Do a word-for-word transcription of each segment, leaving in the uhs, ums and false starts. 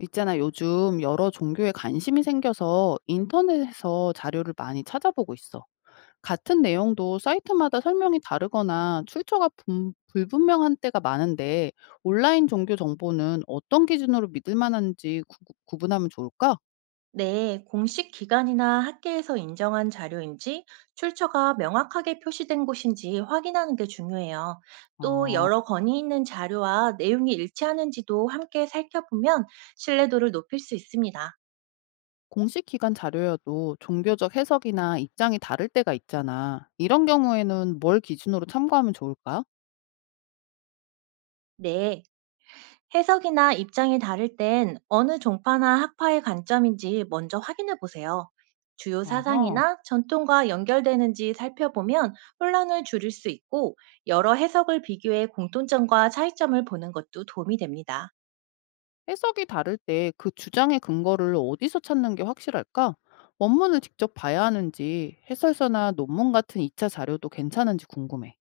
있잖아, 요즘 여러 종교에 관심이 생겨서 인터넷에서 자료를 많이 찾아보고 있어. 같은 내용도 사이트마다 설명이 다르거나 출처가 분- 불분명한 때가 많은데 온라인 종교 정보는 어떤 기준으로 믿을 만한지 구, 구분하면 좋을까? 네, 공식 기관이나 학계에서 인정한 자료인지 출처가 명확하게 표시된 곳인지 확인하는 게 중요해요. 또 어, 여러 건이 있는 자료와 내용이 일치하는지도 함께 살펴보면 신뢰도를 높일 수 있습니다. 공식 기관 자료여도 종교적 해석이나 입장이 다를 때가 있잖아. 이런 경우에는 뭘 기준으로 참고하면 좋을까? 네. 해석이나 입장이 다를 땐 어느 종파나 학파의 관점인지 먼저 확인해 보세요. 주요 어허. 사상이나 전통과 연결되는지 살펴보면 혼란을 줄일 수 있고 여러 해석을 비교해 공통점과 차이점을 보는 것도 도움이 됩니다. 해석이 다를 때 그 주장의 근거를 어디서 찾는 게 확실할까? 원문을 직접 봐야 하는지, 해설서나 논문 같은 이 차 자료도 괜찮은지 궁금해.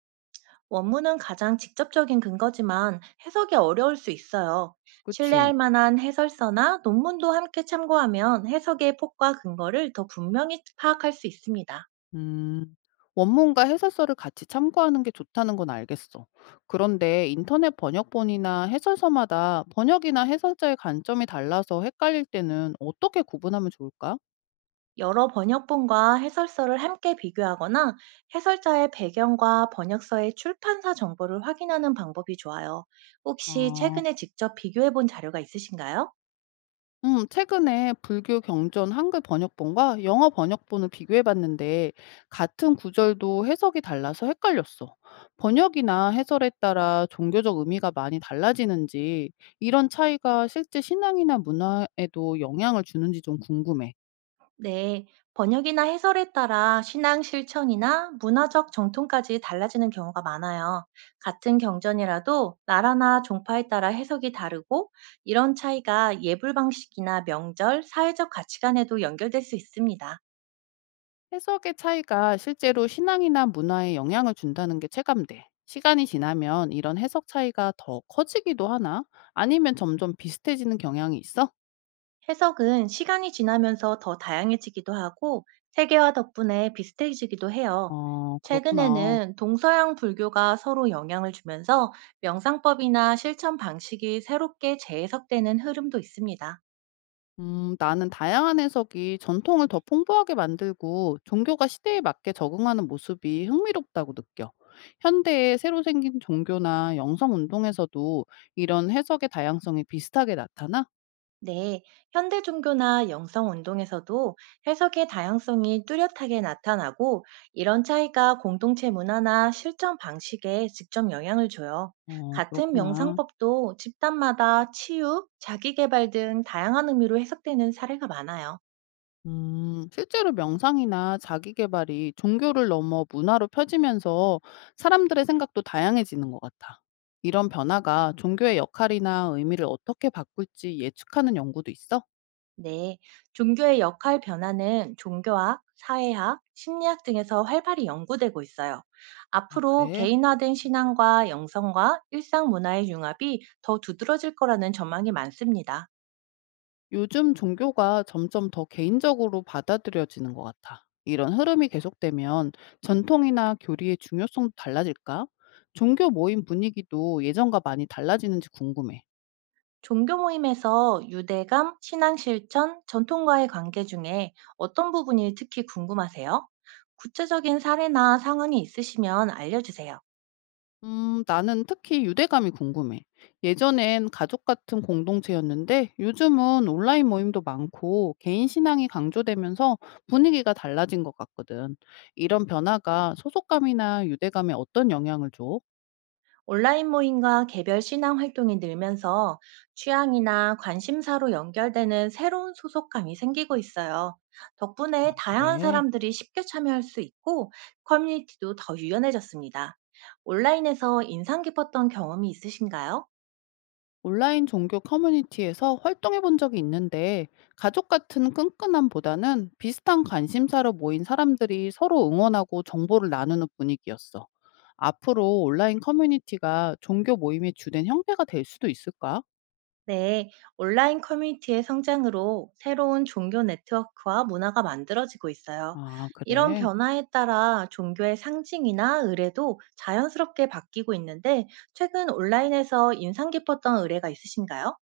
원문은 가장 직접적인 근거지만 해석이 어려울 수 있어요. 그치. 신뢰할 만한 해설서나 논문도 함께 참고하면 해석의 폭과 근거를 더 분명히 파악할 수 있습니다. 음, 원문과 해설서를 같이 참고하는 게 좋다는 건 알겠어. 그런데 인터넷 번역본이나 해설서마다 번역이나 해설자의 관점이 달라서 헷갈릴 때는 어떻게 구분하면 좋을까? 여러 번역본과 해설서를 함께 비교하거나 해설자의 배경과 번역서의 출판사 정보를 확인하는 방법이 좋아요. 혹시 아. 최근에 직접 비교해 본 자료가 있으신가요? 음, 최근에 불교 경전 한글 번역본과 영어 번역본을 비교해 봤는데 같은 구절도 해석이 달라서 헷갈렸어. 번역이나 해설에 따라 종교적 의미가 많이 달라지는지 이런 차이가 실제 신앙이나 문화에도 영향을 주는지 좀 궁금해. 네. 번역이나 해설에 따라 신앙 실천이나 문화적 정통까지 달라지는 경우가 많아요. 같은 경전이라도 나라나 종파에 따라 해석이 다르고 이런 차이가 예불 방식이나 명절, 사회적 가치관에도 연결될 수 있습니다. 해석의 차이가 실제로 신앙이나 문화에 영향을 준다는 게 체감돼. 시간이 지나면 이런 해석 차이가 더 커지기도 하나? 아니면 점점 비슷해지는 경향이 있어? 해석은 시간이 지나면서 더 다양해지기도 하고 세계화 덕분에 비슷해지기도 해요. 아, 그렇구나. 최근에는 동서양 불교가 서로 영향을 주면서 명상법이나 실천 방식이 새롭게 재해석되는 흐름도 있습니다. 음, 나는 다양한 해석이 전통을 더 풍부하게 만들고 종교가 시대에 맞게 적응하는 모습이 흥미롭다고 느껴. 현대에 새로 생긴 종교나 영성 운동에서도 이런 해석의 다양성이 비슷하게 나타나? 네, 현대 종교나 영성 운동에서도 해석의 다양성이 뚜렷하게 나타나고 이런 차이가 공동체 문화나 실천 방식에 직접 영향을 줘요. 어, 같은 그렇구나. 명상법도 집단마다 치유, 자기개발 등 다양한 의미로 해석되는 사례가 많아요. 음, 실제로 명상이나 자기계발이 종교를 넘어 문화로 펴지면서 사람들의 생각도 다양해지는 것 같아. 이런 변화가 종교의 역할이나 의미를 어떻게 바꿀지 예측하는 연구도 있어? 네, 종교의 역할 변화는 종교학, 사회학, 심리학 등에서 활발히 연구되고 있어요. 아, 앞으로 그래? 개인화된 신앙과 영성과 일상 문화의 융합이 더 두드러질 거라는 전망이 많습니다. 요즘 종교가 점점 더 개인적으로 받아들여지는 것 같아. 이런 흐름이 계속되면 전통이나 교리의 중요성도 달라질까? 종교 모임 분위기도 예전과 많이 달라지는지 궁금해. 종교 모임에서 유대감, 신앙 실천, 전통과의 관계 중에 어떤 부분이 특히 궁금하세요? 구체적인 사례나 상황이 있으시면 알려주세요. 음, 나는 특히 유대감이 궁금해. 예전엔 가족 같은 공동체였는데 요즘은 온라인 모임도 많고 개인 신앙이 강조되면서 분위기가 달라진 것 같거든. 이런 변화가 소속감이나 유대감에 어떤 영향을 줘? 온라인 모임과 개별 신앙 활동이 늘면서 취향이나 관심사로 연결되는 새로운 소속감이 생기고 있어요. 아, 덕분에 다양한 그래. 사람들이 쉽게 참여할 수 있고 커뮤니티도 더 유연해졌습니다. 온라인에서 인상 깊었던 경험이 있으신가요? 온라인 종교 커뮤니티에서 활동해 본 적이 있는데 가족 같은 끈끈함보다는 비슷한 관심사로 모인 사람들이 서로 응원하고 정보를 나누는 분위기였어. 앞으로 온라인 커뮤니티가 종교 모임의 주된 형태가 될 수도 있을까? 네, 온라인 커뮤니티의 성장으로 새로운 종교 네트워크와 문화가 만들어지고 있어요. 아, 이런 그래. 변화에 따라 종교의 상징이나 의례도 자연스럽게 바뀌고 있는데, 최근 온라인에서 인상 깊었던 의례가 있으신가요?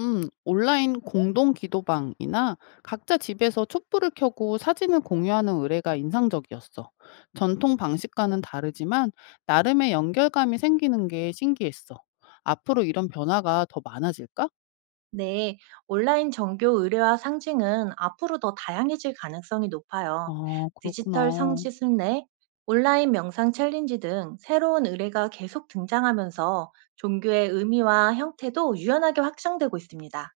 음, 온라인 공동 기도방이나 각자 집에서 촛불을 켜고 사진을 공유하는 의뢰가 인상적이었어. 전통 방식과는 다르지만 나름의 연결감이 생기는 게 신기했어. 앞으로 이런 변화가 더 많아질까? 네, 온라인 정교 의뢰와 상징은 앞으로 더 다양해질 가능성이 높아요. 아, 디지털 그렇구나. 성지 순례, 온라인 명상 챌린지 등 새로운 의뢰가 계속 등장하면서 종교의 의미와 형태도 유연하게 확장되고 있습니다.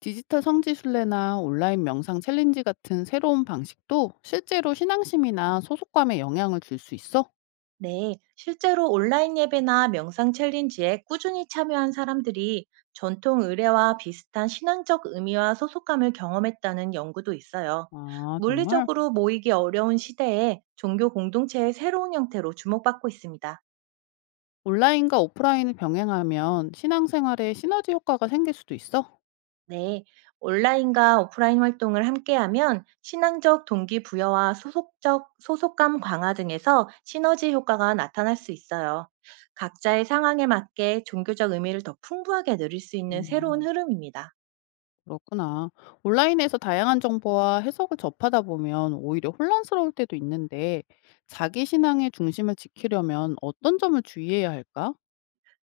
디지털 성지 순례나 온라인 명상 챌린지 같은 새로운 방식도 실제로 신앙심이나 소속감에 영향을 줄 수 있어? 네, 실제로 온라인 예배나 명상 챌린지에 꾸준히 참여한 사람들이 전통 의례와 비슷한 신앙적 의미와 소속감을 경험했다는 연구도 있어요. 아, 정말? 물리적으로 모이기 어려운 시대에 종교 공동체의 새로운 형태로 주목받고 있습니다. 온라인과 오프라인을 병행하면 신앙생활에 시너지 효과가 생길 수도 있어? 네, 온라인과 오프라인 활동을 함께하면 신앙적 동기부여와 소속적, 소속감 강화 등에서 시너지 효과가 나타날 수 있어요. 각자의 상황에 맞게 종교적 의미를 더 풍부하게 누릴 수 있는 새로운 음, 흐름입니다. 그렇구나. 온라인에서 다양한 정보와 해석을 접하다 보면 오히려 혼란스러울 때도 있는데, 자기 신앙의 중심을 지키려면 어떤 점을 주의해야 할까?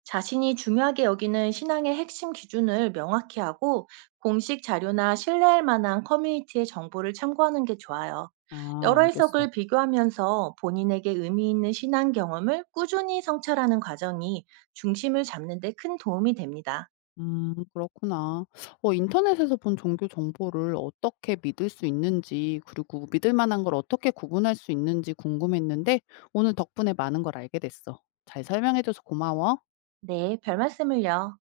자신이 중요하게 여기는 신앙의 핵심 기준을 명확히 하고 공식 자료나 신뢰할 만한 커뮤니티의 정보를 참고하는 게 좋아요. 아, 여러 알겠어. 해석을 비교하면서 본인에게 의미 있는 신앙 경험을 꾸준히 성찰하는 과정이 중심을 잡는 데 큰 도움이 됩니다. 음, 그렇구나. 어, 인터넷에서 본 종교 정보를 어떻게 믿을 수 있는지, 그리고 믿을 만한 걸 어떻게 구분할 수 있는지 궁금했는데, 오늘 덕분에 많은 걸 알게 됐어. 잘 설명해줘서 고마워. 네, 별 말씀을요.